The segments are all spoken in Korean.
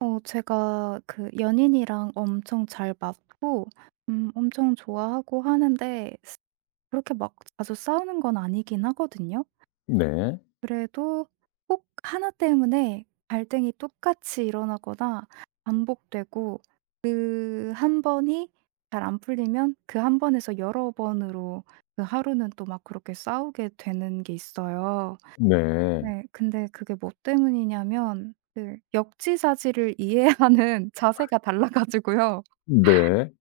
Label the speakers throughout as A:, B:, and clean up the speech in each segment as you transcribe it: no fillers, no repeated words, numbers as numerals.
A: 제가 그 연인이랑 엄청 잘 맞고 엄청 좋아하고 하는데 그렇게 막 자주 싸우는 건 아니긴 하거든요.
B: 네.
A: 그래도 꼭 하나 때문에 갈등이 똑같이 일어나거나 반복되고 그 한 번이 잘 안 풀리면 그 한 번에서 여러 번으로 그 하루는 또 막 그렇게 싸우게 되는 게 있어요.
B: 네.
A: 네. 근데 그게 뭐 때문이냐면 그 역지사지를 이해하는 자세가 달라 가지고요.
B: 네.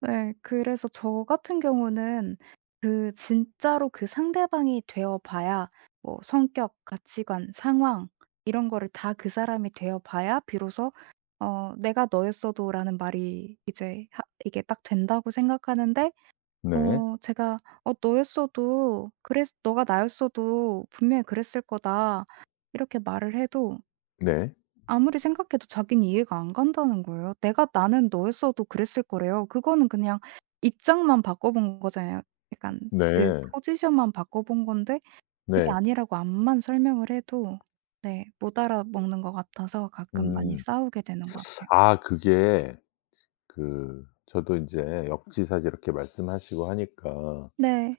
A: 네. 그래서 저 같은 경우는 그 진짜로 그 상대방이 되어 봐야 뭐 성격, 가치관, 상황 이런 거를 다 그 사람이 되어 봐야 비로소 '내가 너였어도.'라는 말이 이제 하 이게 딱 된다고 생각하는데
B: 네.
A: 제가 "어 너였어도 그랬 너가 나였어도 분명히 그랬을 거다." 이렇게 말을 해도
B: 네.
A: 아무리 생각해도 자기는 이해가 안 간다는 거예요. "내가 나는 너였어도 그랬을 거래요." 그거는 그냥 입장만 바꿔 본 거잖아요. 약간 그
B: 네.
A: 포지션만 바꿔 본 건데 그게
B: 네.
A: 아니라고 앞만 설명을 해도 네 못 알아먹는 것 같아서 가끔 많이
B: 음.
A: 싸우게 되는 것 같아요.
B: 아 그게 그 저도 인제 역지사지 이렇게 말씀하시고 하니까
A: 네.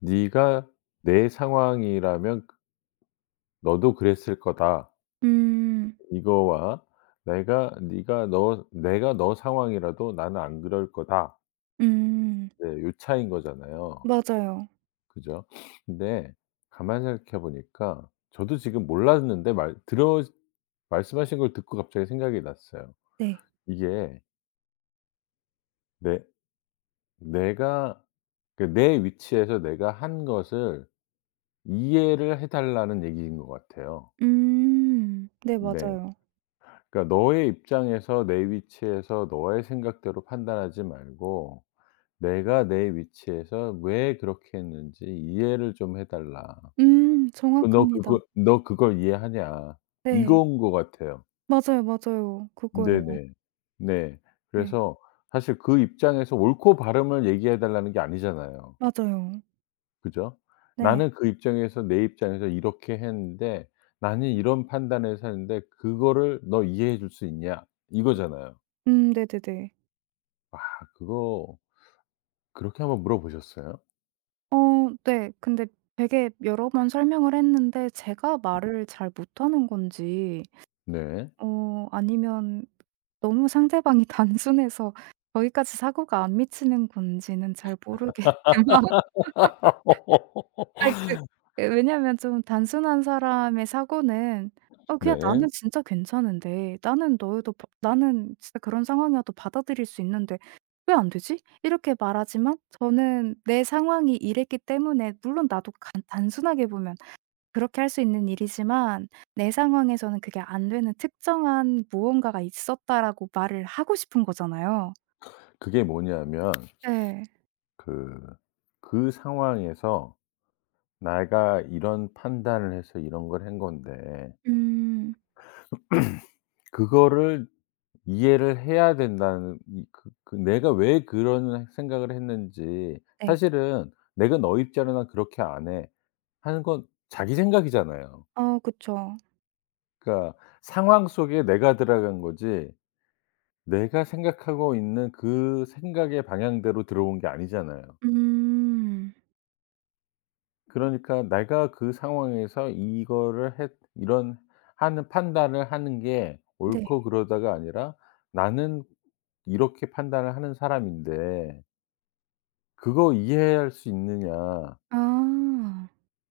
B: "네가 내 상황이라면 너도 그랬을 거다."
A: 음.
B: 이거와 "내가 네가 너 내가 너 상황이라도 나는 안 그럴 거다."
A: 음.
B: 네 요 차이인 거잖아요.
A: 맞아요.
B: 그죠? 근데 가만히 생각해 보니까 저도 지금 몰랐는데 말 들어 말씀하신 걸 듣고 갑자기 생각이 났어요.
A: 네.
B: 이게 내 내가 그 내 위치에서 내가 한 것을 이해를 해 달라는 얘기인 것 같아요.
A: 음. 네
B: 네.
A: 맞아요.
B: 그러니까 너의 입장에서 내 위치에서 너의 생각대로 판단하지 말고 내가 내 위치에서 왜 그렇게 했는지 이해를 좀 해 달라. 그 "너 그거
A: 정확합니다.
B: 너 그걸 이해하냐?"
A: 네.
B: 이거인 것 같아요.
A: 맞아요, 맞아요. 그거예요.
B: 네네. 네.
A: 네.
B: 그래서 사실 그 입장에서 옳고 바름을 얘기해 달라는 게 아니잖아요.
A: 맞아요.
B: 그죠?
A: 네.
B: 나는 그 입장에서 내 입장에서 이렇게 했는데 나는 이런 판단해서 했는데 그거를 "너 이해해 줄 수 있냐?" 이거잖아요.
A: 네네네.
B: 아 그거 그렇게 한번 물어보셨어요?
A: 어 네. 근데 되게 여러 번 설명을 했는데 제가 말을 잘 못하는 건지
B: 네.
A: 아니면 너무 상대방이 단순해서 저희까지 사고가 안 미치는 건지는 잘 모르겠지만 아이 그 예 왜냐면 좀 단순한 사람의 사고는 '어 그냥
B: 네.
A: 나는 진짜 괜찮은데 나는 너에도 바 나는 진짜 그런 상황이어도 받아들일 수 있는데 왜 안 되지?' 이렇게 말하지만 저는 내 상황이 이랬기 때문에 물론 나도 간 단순하게 보면 그렇게 할 수 있는 일이지만 내 상황에서는 그게 안 되는 특정한 무언가가 있었다라고 말을 하고 싶은 거잖아요.
B: 그게 뭐냐면
A: 네.
B: 그 그 상황에서 내가 이런 판단을 해서 이런 걸 한 건데
A: 음.
B: 그거를 이해를 해야 된다는 이 그 그 내가 왜 그런 생각을 했는지
A: 네.
B: 사실은 '내가 너 입장에 난 그렇게 안 해.' 하는 건 자기 생각이잖아요.
A: 어 그쵸.
B: 그러니까 상황 속에 내가 들어간 거지 내가 생각하고 있는 그 생각의 방향대로 들어온 게 아니잖아요.
A: 음.
B: 그러니까 내가 그 상황에서 이거를 했 이런 하는 판단을 하는 게
A: 네.
B: 옳고 그러다가 아니라 '나는 이렇게 판단을 하는 사람인데 그거 이해할 수 있느냐.'
A: 아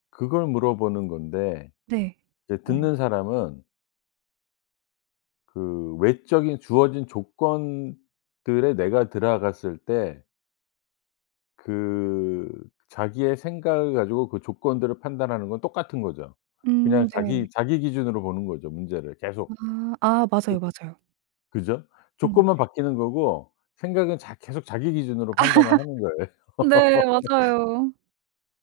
B: 그걸 물어보는 건데
A: 네.
B: 이제
A: 맞아요.
B: 듣는 사람은 그 외적인 주어진 조건들에 내가 들어갔을 때 그 자기의 생각을 가지고 그 조건들을 판단하는 건 똑같은 거죠. 그냥
A: 네.
B: 자기 기준으로 보는 거죠 문제를 계속.
A: 아 아 맞아요, 맞아요.
B: 그죠?
A: 음.
B: 조건만 바뀌는 거고 생각은 자 계속 자기 기준으로 판단을 하는 거예요.
A: 네 맞아요.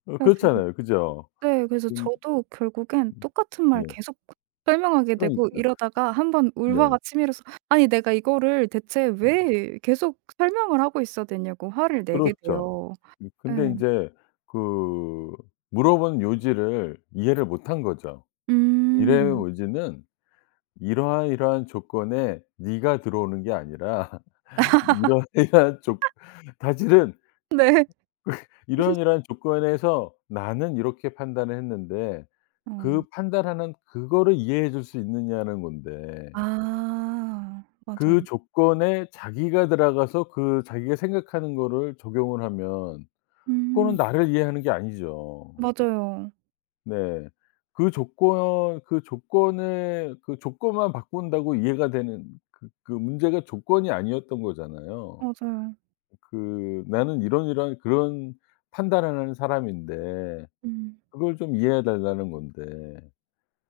B: 어
A: 그래 가지고
B: 그렇잖아요. 그죠?
A: 네 그래서
B: 음
A: 저도 결국엔 똑같은 말
B: 네.
A: 계속 설명하게 되고
B: 그러니까.
A: 이러다가 한번
B: 네.
A: 울화가 치밀어서 '아니 내가 이거를 대체
B: 음
A: 왜 계속 설명을 하고 있어야 되냐.'고 화를 내게
B: 그렇죠.
A: 돼요. 예.
B: 근데 인제 그 물어본 요지를 이해를 못한 거죠. 일의
A: 음.
B: 요지는 이러이러한 조건에 네가 들어오는 게 아니라 이러이러한 조 사실은
A: 네.
B: 이런 조건에서 나는 이렇게 판단을 했는데
A: 어.
B: 그 판단하는 그거를 이해해 줄 수 있느냐는 건데
A: 아 맞아요.
B: 그 조건에 자기가 들어가서 그 자기가 생각하는 거를 적용을 하면 그거는
A: 음
B: 나를 이해하는 게 아니죠.
A: 맞아요.
B: 네. 그 조건 그 조건에 그 조건만 바꾼다고 이해가 되는 그 문제가 조건이 아니었던 거잖아요.
A: 맞아요.
B: 그 나는 이런 이런 그런 판단을 하는 사람인데
A: 음.
B: 그걸 좀 이해해 달라는 건데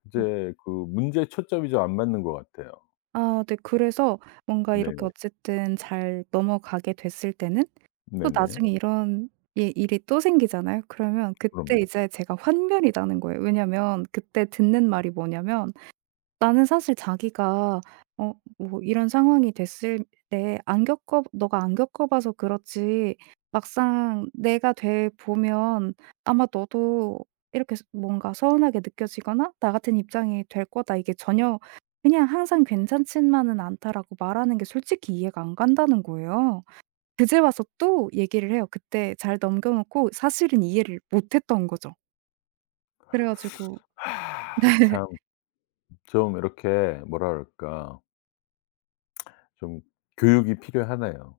B: 이제 그 문제의 초점이 좀 안 맞는 것 같아요.
A: 아 네. 그래서 뭔가 이렇게
B: 네네.
A: 어쨌든 잘 넘어가게 됐을 때는 또
B: 네네.
A: 나중에 이런 예 일이 또 생기잖아요. 그러면 그때
B: 그럼요.
A: 이제 제가 환멸이 나는 거예요. 왜냐면 그때 듣는 말이 뭐냐면 나는 사실 자기가 어 뭐 이런 상황이 됐을 때 안 겪어 "너가 안 겪어 봐서 그렇지 막상 내가 돼 보면 아마 너도 이렇게 서 뭔가 서운하게 느껴지거나 나 같은 입장이 될 거다." 이게 전혀 그냥 항상 "괜찮지만은 않다."라고 말하는 게 솔직히 이해가 안 간다는 거예요. 그제 와서 또 얘기를 해요. 그때 잘 넘겨 놓고 사실은 이해를 못 했던 거죠. 그래 가지고
B: 아
A: 네.
B: 참 좀 이렇게 뭐라 그럴까 좀 교육이 필요하네요.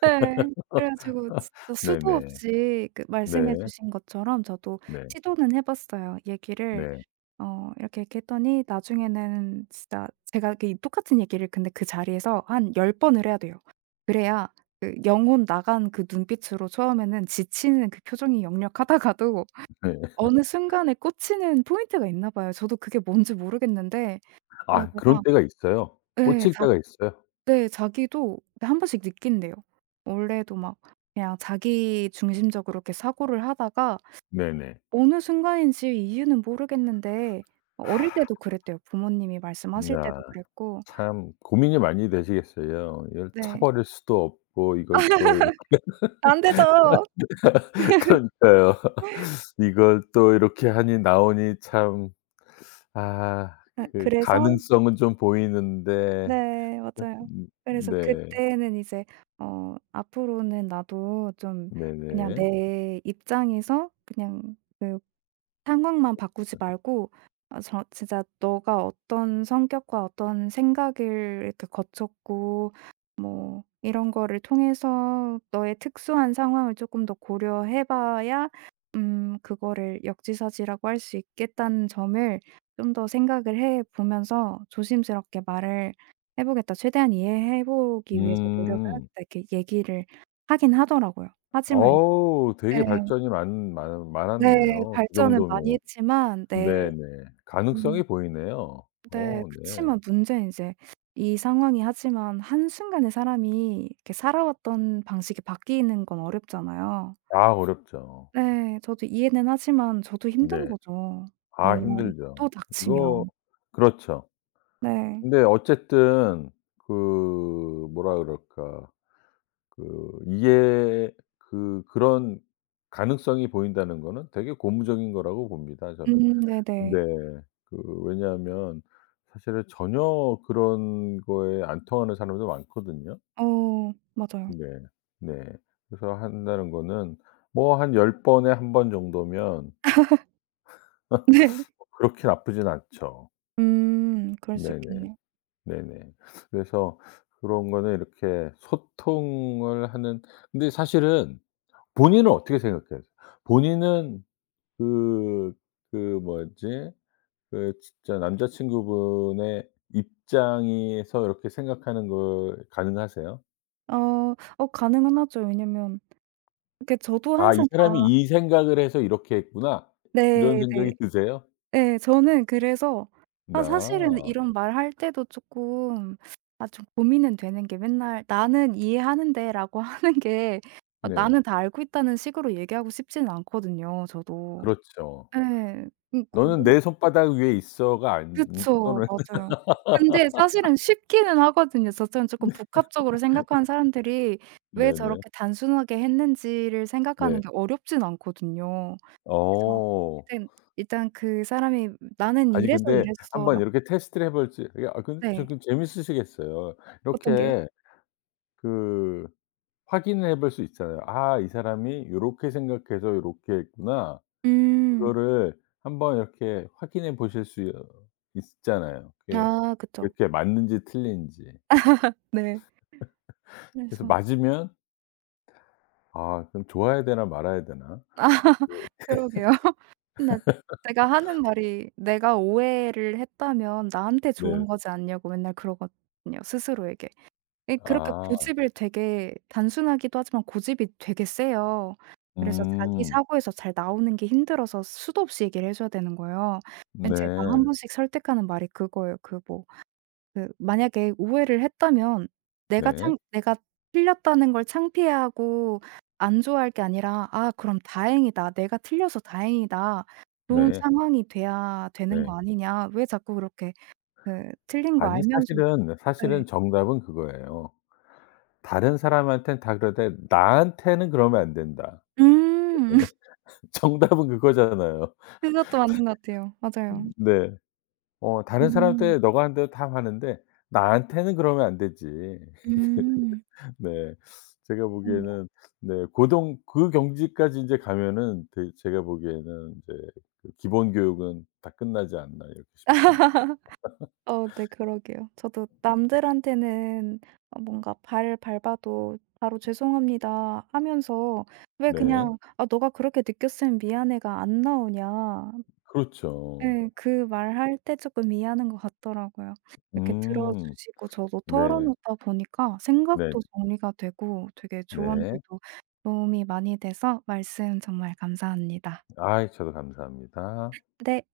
A: 네. 그래 가지고 진짜 수도
B: 네네.
A: 없이 그 말씀해
B: 네.
A: 주신 것처럼 저도
B: 네.
A: 시도는 해 봤어요. 얘기를
B: 네.
A: 이렇게, 이렇게 했더니 나중에는 진짜 제가 그 이 똑같은 얘기를 근데 그 자리에서 한 열 번을 해야 돼요. 그래야 그 영혼 나간 그 눈빛으로 처음에는 지치는 그 표정이 역력하다가도
B: 네.
A: 어느 순간에 꽂히는 포인트가 있나 봐요. 저도 그게 뭔지 모르겠는데
B: 아 그런
A: 그러다가
B: 때가 있어요.
A: 예.
B: 꽂힐
A: 자
B: 때가 있어요.
A: 네. 자기도 네, 한 번씩 느낀대요. 원래도 막 그냥 자기 중심적으로 이렇게 사고를 하다가
B: 네네.
A: 어느 순간인지 이유는 모르겠는데 어릴 때도 그랬대요. 부모님이 말씀하실
B: 아
A: 때도 그랬고
B: 참 고민이 많이 되시겠어요. 이걸 차
A: 네.
B: 버릴 수도 없고 이걸 또 이렇게
A: 안 되죠.
B: 그러니까요. 이걸 또 이렇게 하니 나오니 참 아
A: 예
B: 그
A: 그래서
B: 가능성은 좀 보이는데
A: 네
B: 네.
A: 맞아요. 그래서
B: 네.
A: 그때는 이제 '앞으로는 나도 좀 그냥
B: 네네.
A: 내 입장에서 그냥 그 상황만 바꾸지 말고 아 저 진짜 너가 어떤 성격과 어떤 생각을 이렇게 거쳤고 뭐 이런 거를 통해서 너의 특수한 상황을 조금 더 고려해 봐야 그거를 역지사지라고 할 수 있겠다는 점을 좀 더 생각을 해 보면서 조심스럽게 말을 해 보겠다. 최대한 이해해 보기 위해서 노력을
B: 음.
A: 하겠다. 이렇게 얘기를 하긴 하더라고요. 하지만
B: 어우 되게
A: 네.
B: 발전이 많 많
A: 네.
B: 많았네요. 그
A: 발전은 많이
B: 정도면.
A: 했지만 네.
B: 네네.
A: 음
B: 가능성이 보이네요.
A: 네.
B: 어 네.
A: 그치만 문제는 이제 이 상황이 하지만 한순간에 사람이 이렇게 살아왔던 방식이 바뀌는 건 어렵잖아요.
B: 아 어렵죠.
A: 네. 저도 이해는 하지만 저도 힘든
B: 네.
A: 거죠,
B: 아
A: 또
B: 힘들죠. 이거
A: 닥치면.
B: 그렇죠.
A: 네.
B: 근데 어쨌든 그 뭐라 그럴까 그 이게 그 그런 가능성이 보인다는 거는 되게 고무적인 거라고 봅니다 저는.
A: 네네.
B: 네. 그 왜냐하면 사실은 전혀 그런 거에 안 통하는 사람도 많거든요.
A: 어 맞아요.
B: 네. 네. 그래서 한다는 거는 뭐 한 열 번에 한 번 정도면
A: 네.
B: 그렇게 나쁘진 않죠.
A: 그럴 수
B: 네네.
A: 있겠네요.
B: 네네. 그래서 그런 거는 이렇게 소통을 하는 근데 사실은 본인은 어떻게 생각해요? 본인은 그 그 뭐지 그 진짜 남자친구분의 입장에서 이렇게 생각하는 걸 가능하세요?
A: 어 어 가능은 하죠. 왜냐면 렇게 저도
B: '아 이
A: 항상
B: 사람이
A: 다
B: 이 생각을 해서 이렇게 했구나.' 이런
A: 네네.
B: 생각이 드세요?
A: 예. 저는 그래서 아 사실은
B: 아
A: 이런 말할 때도 쪼끔 아 좀 고민은 되는 게 맨날 "나는 이해하는데."라고 하는 게 아
B: 네.
A: "나는 다 알고 있다."는 식으로 얘기하고 싶지는 않거든요 저도.
B: 그렇죠.
A: 예.
B: '너는
A: 그렇
B: 내 손바닥 위에 있어.'가 안
A: 그쵸.
B: 또는
A: 맞아요. 근데 사실은 쉽기는 하거든요. 저처럼 쪼끔 복합적으로 생각하는 사람들이 왜
B: 네네.
A: 저렇게 단순하게 했는지를 생각하는
B: 네.
A: 게 어렵진 않거든요. 그래서
B: 어.
A: 일단 일단 그 사람이 "나는
B: 아니
A: 이래서
B: 근데
A: 이랬어."
B: 한번 이렇게 테스트를 해 볼지 아 근데
A: 네.
B: 조금 재밌으시겠어요.
A: 어떤 게요?
B: 이렇게 그 확인을 해볼 수 있잖아요. '아 이 사람이 요렇게 생각해서 요렇게 했구나.'
A: 음.
B: 그거를 한번 이렇게 확인해 보실 수 있잖아요. 그게
A: 아 그쵸.
B: 이렇게 맞는지 틀린지.
A: 네.
B: 그래서
A: 그래서
B: 맞으면 '아 그럼 좋아해야 되나 말아야 되나?'
A: 아 그러게요. 근 제가 하는 말이 "내가 오해를 했다면 나한테
B: 네.
A: 좋은 거지 않냐."고 맨날 그러거든요, 스스로에게. 예 그렇게
B: 아.
A: 고집을 되게 단순하기도 하지만 고집이 되게 세요. 그래서 자기
B: 음.
A: 사고에서 잘 나오는 게 힘들어서 수도 없이 얘기를 해 줘야 되는 거예요. 근데 제가 한
B: 네.
A: 번씩 설득하는 말이 그거예요. 그뭐 그 만약에 오해를 했다면 내가
B: 네.
A: 창 내가 틀렸다는 걸 창피해하고 안 좋아할 게 아니라 '아 그럼 다행이다. 내가 틀려서 다행이다.' 좋은
B: 네.
A: 상황이 돼야 되는
B: 네.
A: 거 아니냐. 왜 자꾸 그렇게 그 틀린 거
B: 아니
A: 알면서도
B: 사실은,
A: 네.
B: 사실은 정답은 그거예요. '다른 사람한테는 다 그러되 나한테는 그러면 안 된다.'
A: 음.
B: 그거는 정답은 그거잖아요.
A: 그것도 맞는 것 같아요. 맞아요.
B: 네. 어 다른
A: 음.
B: 사람한테 "너가 하는 대로 다 하는데 나한테는 그러면 안 되지."
A: 음. 음.
B: 네. 제가
A: 네.
B: 보기에는 네 고등 그 경지까지 이제 가면은 되 제가 보기에는 이제 그 기본 교육은 다 끝나지 않나 이렇게 싶습니다.
A: 어 네 그러게요. 저도 남들한테는 뭔가 발 밟아도 바로 "죄송합니다." 하면서 왜
B: 네.
A: 그냥 "아 너가 그렇게 느꼈으면 미안해."가 안 나오냐.
B: 그렇죠.
A: 네, 그 말 할 때 조금 미안한 것 같더라고요. 이렇게
B: 음.
A: 들어주시고 저도
B: 네.
A: 털어놓다 보니까
B: 네.
A: 생각도 정리가 되고 되게
B: 네.
A: 조언들도 도움이 많이 돼서 말씀 정말 감사합니다.
B: 아이 저도 감사합니다.
A: 네.